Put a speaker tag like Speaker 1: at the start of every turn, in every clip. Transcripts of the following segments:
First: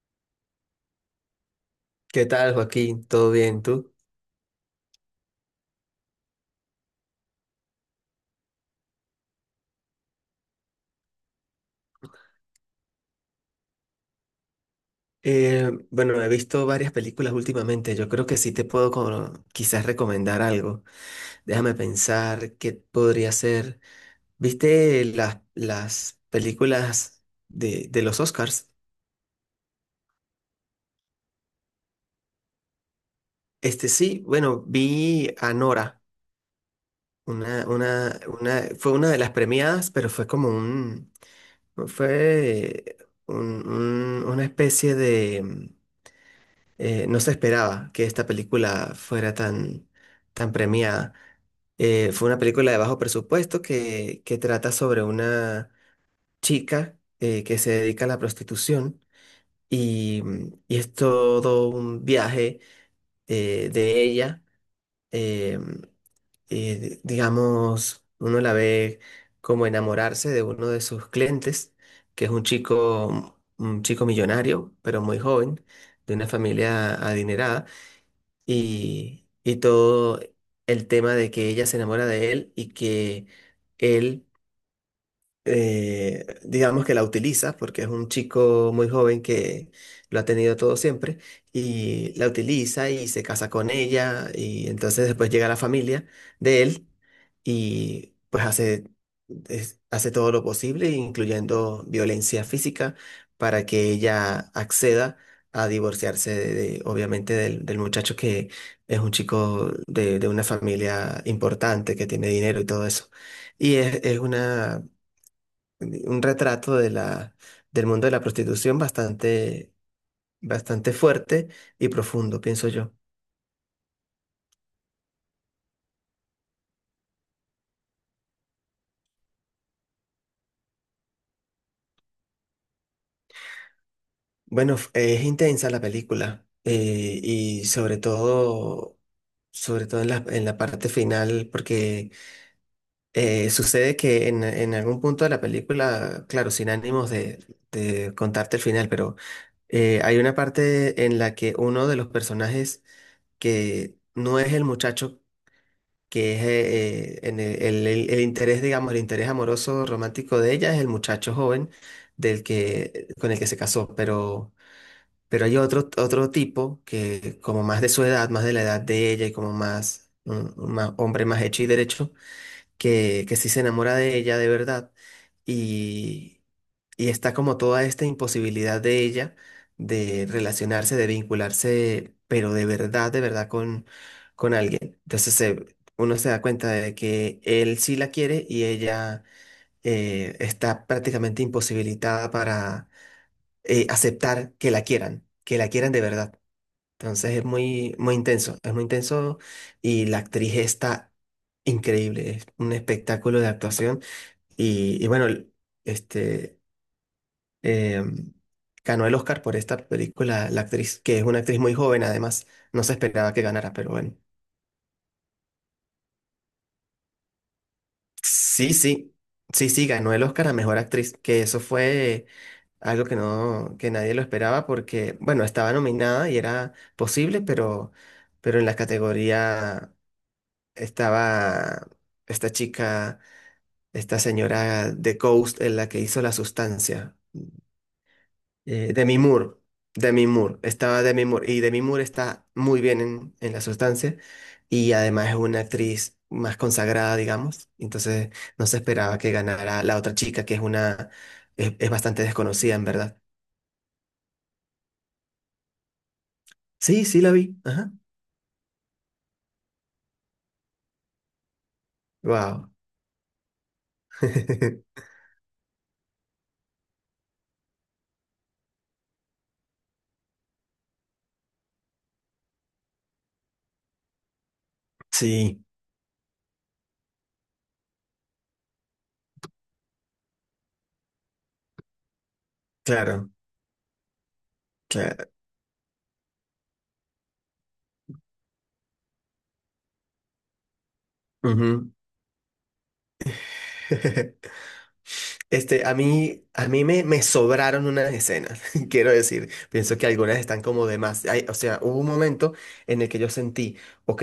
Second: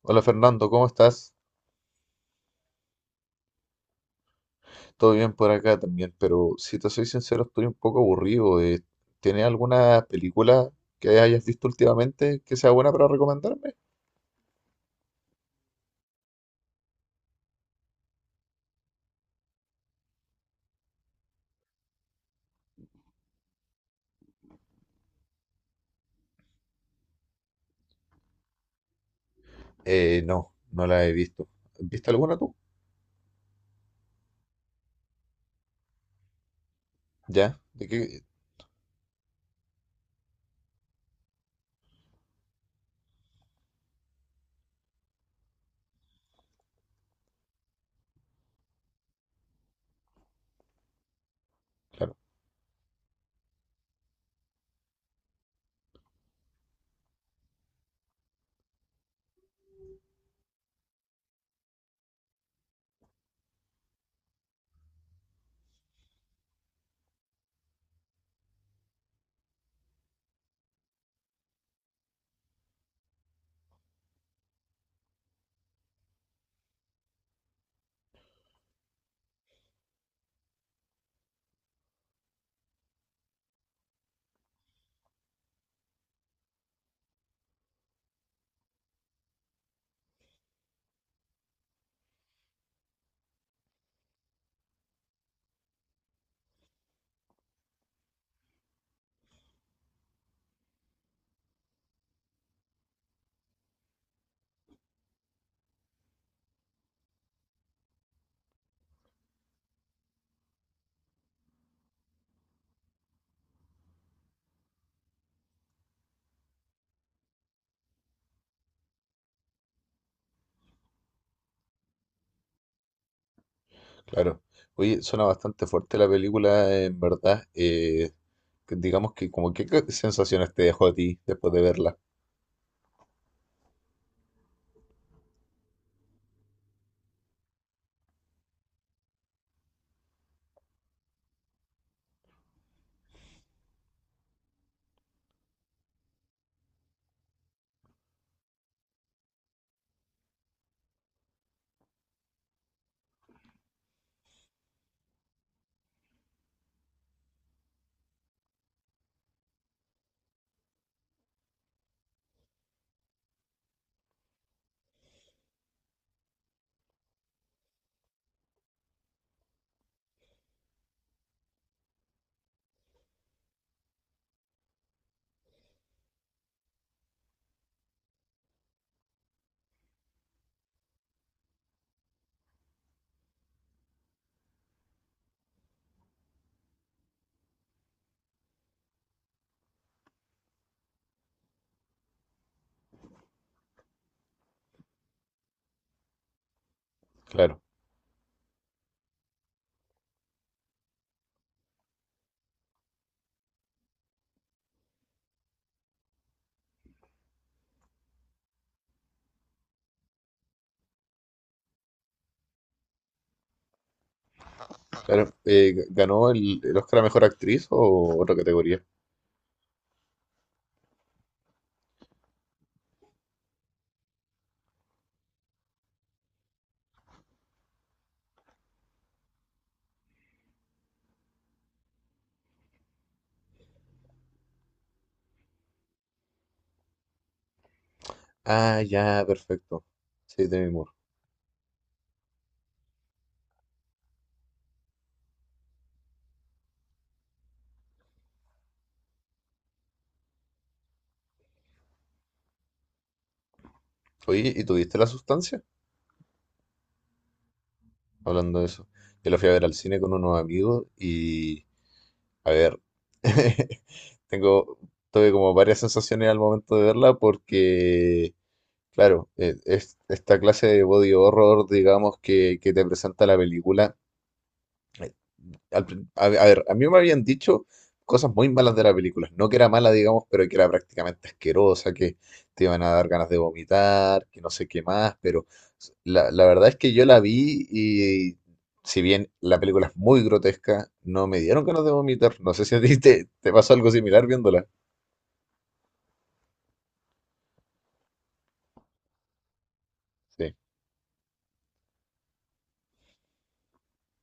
Speaker 1: Hola Fernando, ¿cómo estás?
Speaker 2: ¿Qué tal, Joaquín? ¿Todo bien? ¿Tú?
Speaker 1: Todo bien por acá también, pero si te soy sincero, estoy un poco aburrido. ¿Tienes alguna película que hayas visto últimamente que sea buena para recomendarme?
Speaker 2: Bueno, he visto varias películas últimamente. Yo creo que sí te puedo como quizás recomendar algo. Déjame pensar qué podría ser. ¿Viste las películas de los Oscars?
Speaker 1: No, no la he visto. ¿Viste alguna tú?
Speaker 2: Este sí, bueno, vi a Nora.
Speaker 1: ¿Ya?
Speaker 2: Una,
Speaker 1: ¿De
Speaker 2: una,
Speaker 1: qué?
Speaker 2: una, fue una de las premiadas, pero fue como un, fue una especie de, no se esperaba que esta película fuera tan, tan premiada.
Speaker 1: Claro,
Speaker 2: Fue una película de bajo presupuesto que trata sobre una chica que se dedica a la prostitución y, y es todo un viaje de ella. eh, digamos, uno la ve como enamorarse de uno de sus clientes, que es un chico millonario, pero muy joven, de una familia adinerada y todo el tema de que ella se enamora de él y que él digamos que la utiliza, porque es un chico muy joven que lo ha tenido todo siempre, y la utiliza y se casa con ella, y entonces después llega la familia de él y pues hace, hace todo lo posible, incluyendo violencia física, para que ella acceda a divorciarse obviamente del muchacho que es un chico de una familia importante, que tiene dinero y todo eso. Y es una un retrato del mundo de la prostitución bastante, bastante fuerte y profundo, pienso yo.
Speaker 1: claro. Oye, suena bastante fuerte la película, en verdad. Que digamos que como que qué sensaciones te dejó a ti después de verla.
Speaker 2: Bueno, es intensa la película y sobre todo en en la parte final, porque sucede que en algún punto de la película, claro, sin ánimos de contarte el final, pero hay una parte en la que uno de los personajes que no es el muchacho que es en el interés, digamos, el interés amoroso romántico de ella es el muchacho joven del que, con el que se casó, pero hay otro, otro tipo que como más de su edad, más de la edad de ella y como más, un, hombre más hecho y derecho, que sí se enamora de ella de verdad y está como toda esta imposibilidad de ella de relacionarse, de vincularse, pero de verdad con alguien. Uno se da cuenta de que él sí la quiere y ella está prácticamente imposibilitada para aceptar que la quieran de verdad. Entonces es
Speaker 1: Claro,
Speaker 2: muy, muy intenso, es muy intenso, y la actriz está increíble, es un espectáculo de actuación. Y bueno, este, eh, ganó el Oscar por esta película, la actriz, que es una actriz muy joven además, no se esperaba que ganara, pero bueno.
Speaker 1: claro. ¿Ganó el Oscar a Mejor Actriz o otra
Speaker 2: Sí,
Speaker 1: categoría?
Speaker 2: sí, sí, sí, ganó el Oscar a Mejor Actriz, que eso fue algo que nadie lo esperaba porque, bueno, estaba nominada y era posible, pero en la categoría estaba esta chica, esta señora de Ghost, en la que hizo La Sustancia.
Speaker 1: Ah,
Speaker 2: Eh, Demi
Speaker 1: ya,
Speaker 2: Moore,
Speaker 1: perfecto.
Speaker 2: Demi
Speaker 1: Sí,
Speaker 2: Moore,
Speaker 1: de mi.
Speaker 2: estaba Demi Moore y Demi Moore está muy bien en La Sustancia, y además es una actriz más consagrada, digamos, entonces no se esperaba que ganara la otra chica que es una, es bastante desconocida en verdad.
Speaker 1: Oye, ¿y tuviste la sustancia?
Speaker 2: Sí, sí la vi, ajá.
Speaker 1: Hablando de eso. Yo la fui a ver al cine con unos amigos y, a
Speaker 2: Wow.
Speaker 1: ver, tengo, tuve como varias sensaciones al momento de verla porque, claro, esta clase de body horror, digamos, que te presenta la película,
Speaker 2: Sí,
Speaker 1: a ver, a mí me habían dicho cosas muy malas de la película. No que era mala, digamos, pero que era prácticamente asquerosa, que te iban a dar ganas
Speaker 2: claro,
Speaker 1: de vomitar, que no sé qué más,
Speaker 2: claro.
Speaker 1: pero la verdad es que yo la vi y si bien la película es muy grotesca, no me dieron ganas de
Speaker 2: Ujú.
Speaker 1: vomitar. No sé si a ti te pasó algo similar viéndola.
Speaker 2: Este, a mí me, me sobraron unas escenas, quiero decir, pienso que algunas
Speaker 1: Sí,
Speaker 2: están como de más. O sea, hubo un momento en el que yo sentí, ok,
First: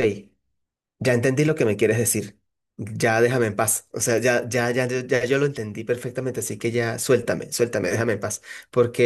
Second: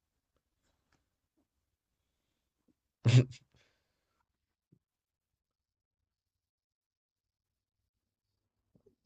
Speaker 2: ya entendí lo que me quieres decir. Ya déjame en paz. O sea, ya, ya, ya, ya, ya yo lo entendí perfectamente, así que ya suéltame, suéltame, déjame en paz.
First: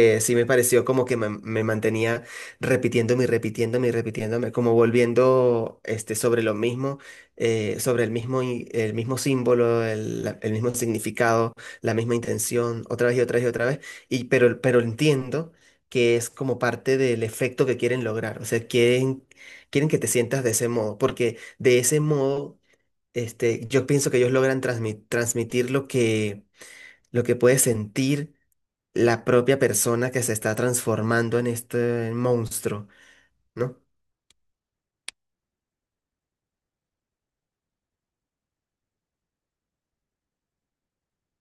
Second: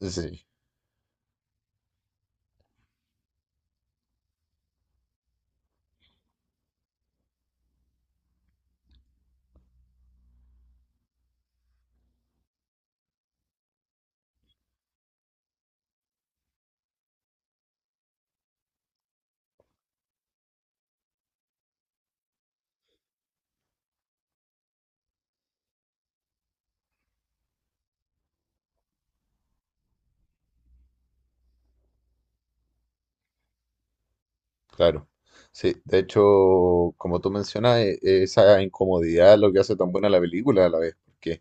Speaker 1: sí,
Speaker 2: sí me
Speaker 1: sí.
Speaker 2: pareció como que me mantenía repitiéndome y repitiéndome y repitiéndome, como volviendo este, sobre lo mismo, sobre el mismo, el mismo símbolo, el, el mismo significado, la misma intención, otra vez y otra vez y otra vez. Y, pero entiendo que es como parte del efecto que quieren lograr. O sea, quieren, quieren que te sientas de ese modo, porque de ese modo, este, yo pienso que ellos logran transmitir lo que puede sentir la propia persona que se está transformando en este monstruo, ¿no?
Speaker 1: Claro, sí, de hecho, como tú mencionas, esa incomodidad es lo que hace tan buena la película a la vez, porque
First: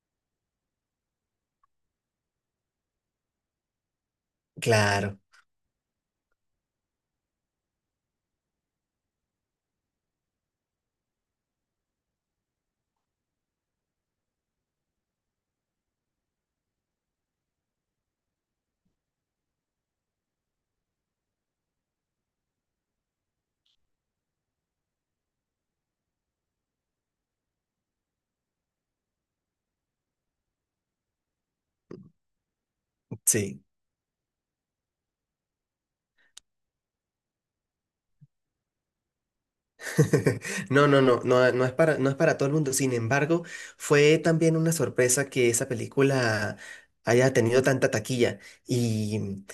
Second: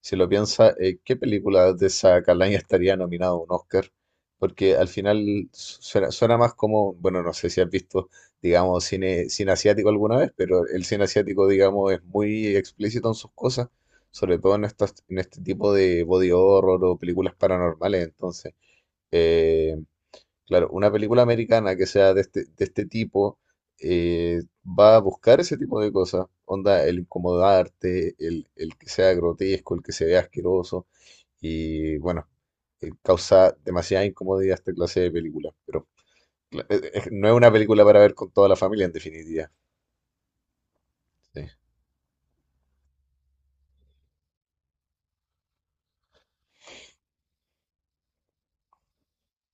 Speaker 1: si lo piensas, ¿qué película de esa calaña estaría nominada a un Oscar? Porque al
Speaker 2: Claro,
Speaker 1: final suena más como, bueno, no sé si has visto, digamos, cine asiático alguna vez, pero el cine asiático, digamos, es muy explícito en sus cosas, sobre todo en en este tipo de body horror o películas paranormales, entonces. eh, Claro, una película americana que sea de de este tipo va a buscar ese tipo de cosas. Onda, el incomodarte, el que sea grotesco, el que se vea asqueroso. Y bueno, causa
Speaker 2: sí.
Speaker 1: demasiada incomodidad esta clase de películas. Pero no es una película para ver con toda la familia, en definitiva.
Speaker 2: No, no, no,
Speaker 1: Sí,
Speaker 2: no, no es para, no es para todo el mundo. Sin embargo, fue también una sorpresa que esa película haya tenido tanta taquilla. Y,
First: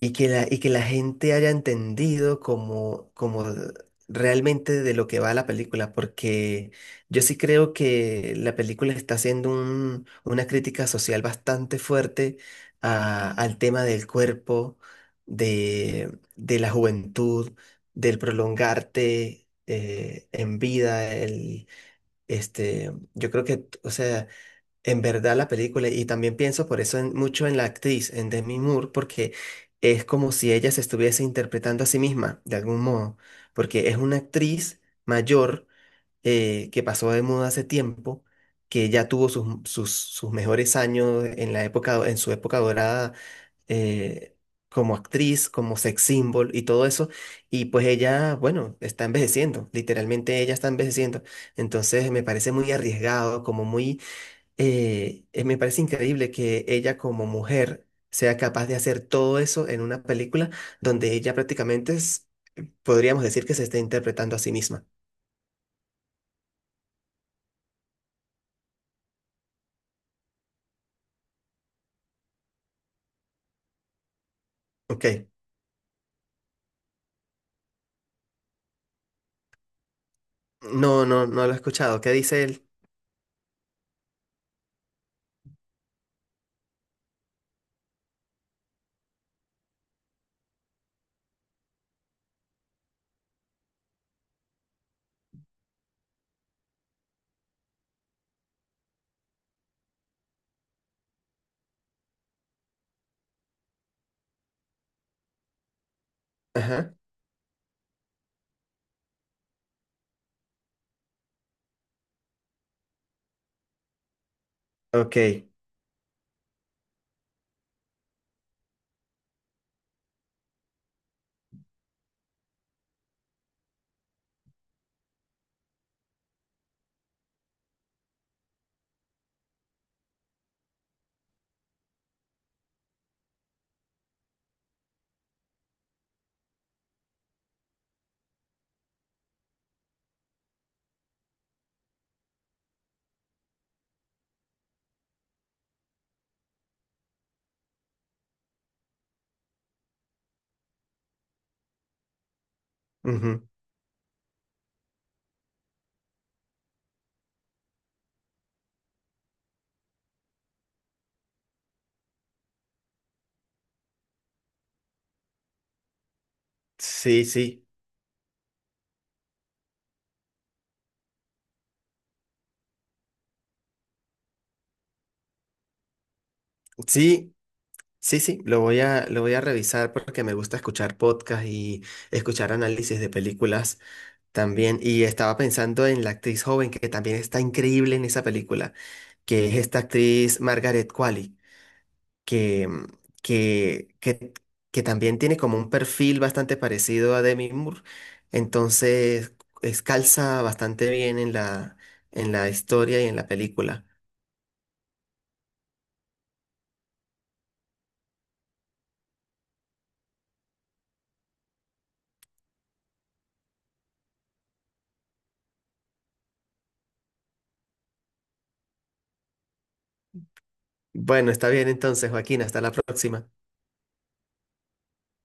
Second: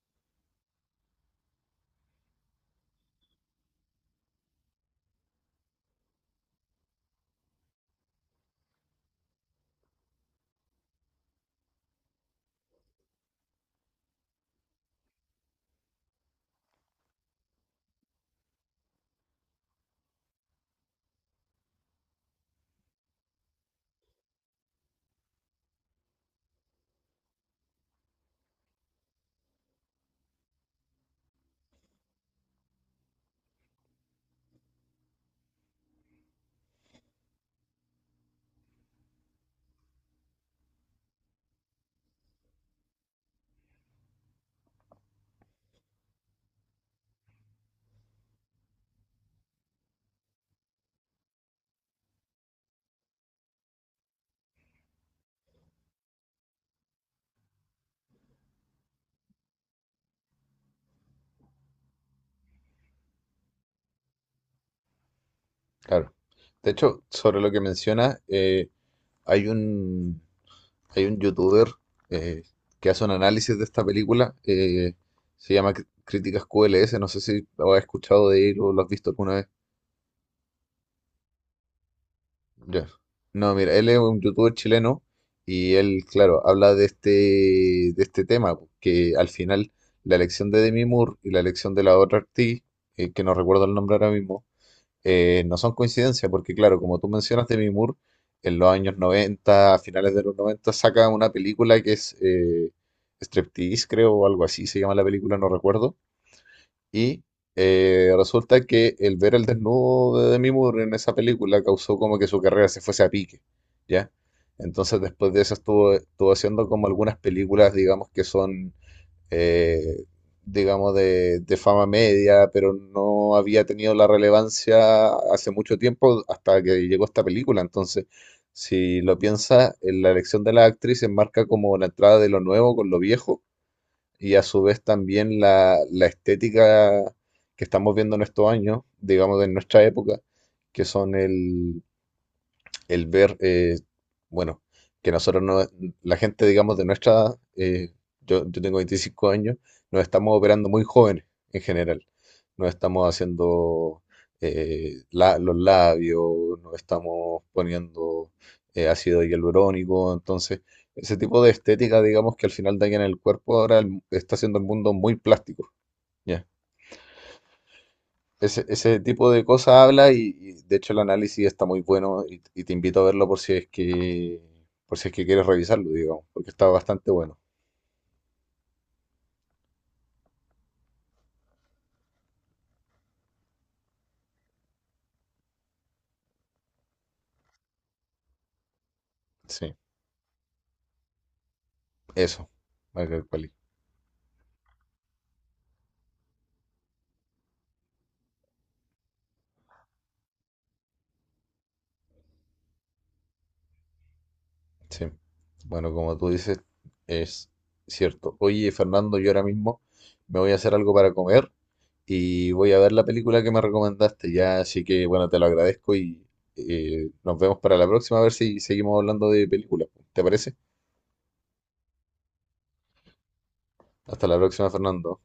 Speaker 2: y que y que la gente haya entendido como, como realmente de lo que va la película, porque yo sí creo que la película está haciendo una crítica social bastante fuerte al tema del cuerpo, de la juventud, del prolongarte en vida, el, este, yo creo que, o sea... En verdad la película, y también pienso por eso mucho en la actriz, en Demi Moore, porque es como si ella se estuviese interpretando a sí misma, de algún modo, porque es una actriz mayor que pasó de moda hace tiempo, que ya tuvo sus, sus, sus mejores años en la época, en su época dorada eh, como actriz, como sex symbol y todo eso, y pues ella, bueno, está envejeciendo, literalmente ella está envejeciendo, entonces me parece muy arriesgado, como muy me parece increíble que ella como mujer sea capaz de hacer todo eso en una película donde ella prácticamente es, podríamos decir que se está interpretando a sí misma.
Speaker 1: claro. De hecho, sobre lo que mencionas, hay un, hay un youtuber eh, que hace un análisis de esta película,
Speaker 2: Ok.
Speaker 1: se llama Críticas QLS, no sé si lo has escuchado de él o lo has visto alguna vez.
Speaker 2: No, no, no lo he escuchado. ¿Qué dice él?
Speaker 1: Ya. No, mira, él es un youtuber chileno y él, claro, habla de de este tema, que al final la elección de Demi Moore y la elección de la otra actriz, que no recuerdo el nombre ahora mismo, no son coincidencias, porque claro, como tú mencionas, Demi Moore en los años 90 a finales de los 90 saca una película que es Striptease, creo, o algo así se llama la película, no recuerdo.
Speaker 2: Ajá.
Speaker 1: Y Resulta que el ver el desnudo de Demi Moore en esa película causó como que su carrera se fuese a pique, ¿ya? Entonces después de
Speaker 2: Ok.
Speaker 1: eso estuvo haciendo como algunas películas, digamos, que son eh, digamos, de fama media, pero no había tenido la relevancia hace mucho tiempo hasta que llegó esta película. Entonces, si lo piensas, en la elección de las actrices marca como la entrada de lo nuevo con lo viejo y a su vez también la estética que estamos viendo en estos años, digamos, de nuestra época, que son el ver, bueno, que nosotros no, la gente, digamos, de nuestra edad, yo tengo 25 años, nos estamos operando muy jóvenes en general. Nos estamos
Speaker 2: Ujú.
Speaker 1: haciendo los labios, nos estamos poniendo ácido hialurónico, entonces ese tipo de estética, digamos, que al final daña en el cuerpo, ahora está haciendo el mundo muy plástico, ¿ya?
Speaker 2: Sí, sí.
Speaker 1: Ese tipo de cosas habla y, de hecho el análisis está muy bueno y te invito a verlo por si es que quieres revisarlo, digamos, porque está bastante
Speaker 2: Sí,
Speaker 1: bueno.
Speaker 2: sí, sí. Lo voy a revisar porque me gusta escuchar podcasts y escuchar análisis de películas también. Y estaba pensando en la actriz joven que también está increíble en esa película, que es
Speaker 1: Sí,
Speaker 2: esta actriz Margaret Qualley,
Speaker 1: eso,
Speaker 2: que,
Speaker 1: Michael Quali.
Speaker 2: que, que, que también tiene como un perfil bastante parecido a Demi Moore, entonces calza bastante bien en la historia y en la película.
Speaker 1: Sí. Bueno, como tú dices, es cierto. Oye, Fernando, yo ahora mismo me voy a hacer algo para comer y voy a ver la película que me recomendaste ya, así que bueno, te lo agradezco y nos vemos para la próxima a ver si seguimos hablando de películas. ¿Te parece?
Speaker 2: Bueno, está bien entonces, Joaquín, hasta la próxima.
Speaker 1: Hasta la próxima, Fernando.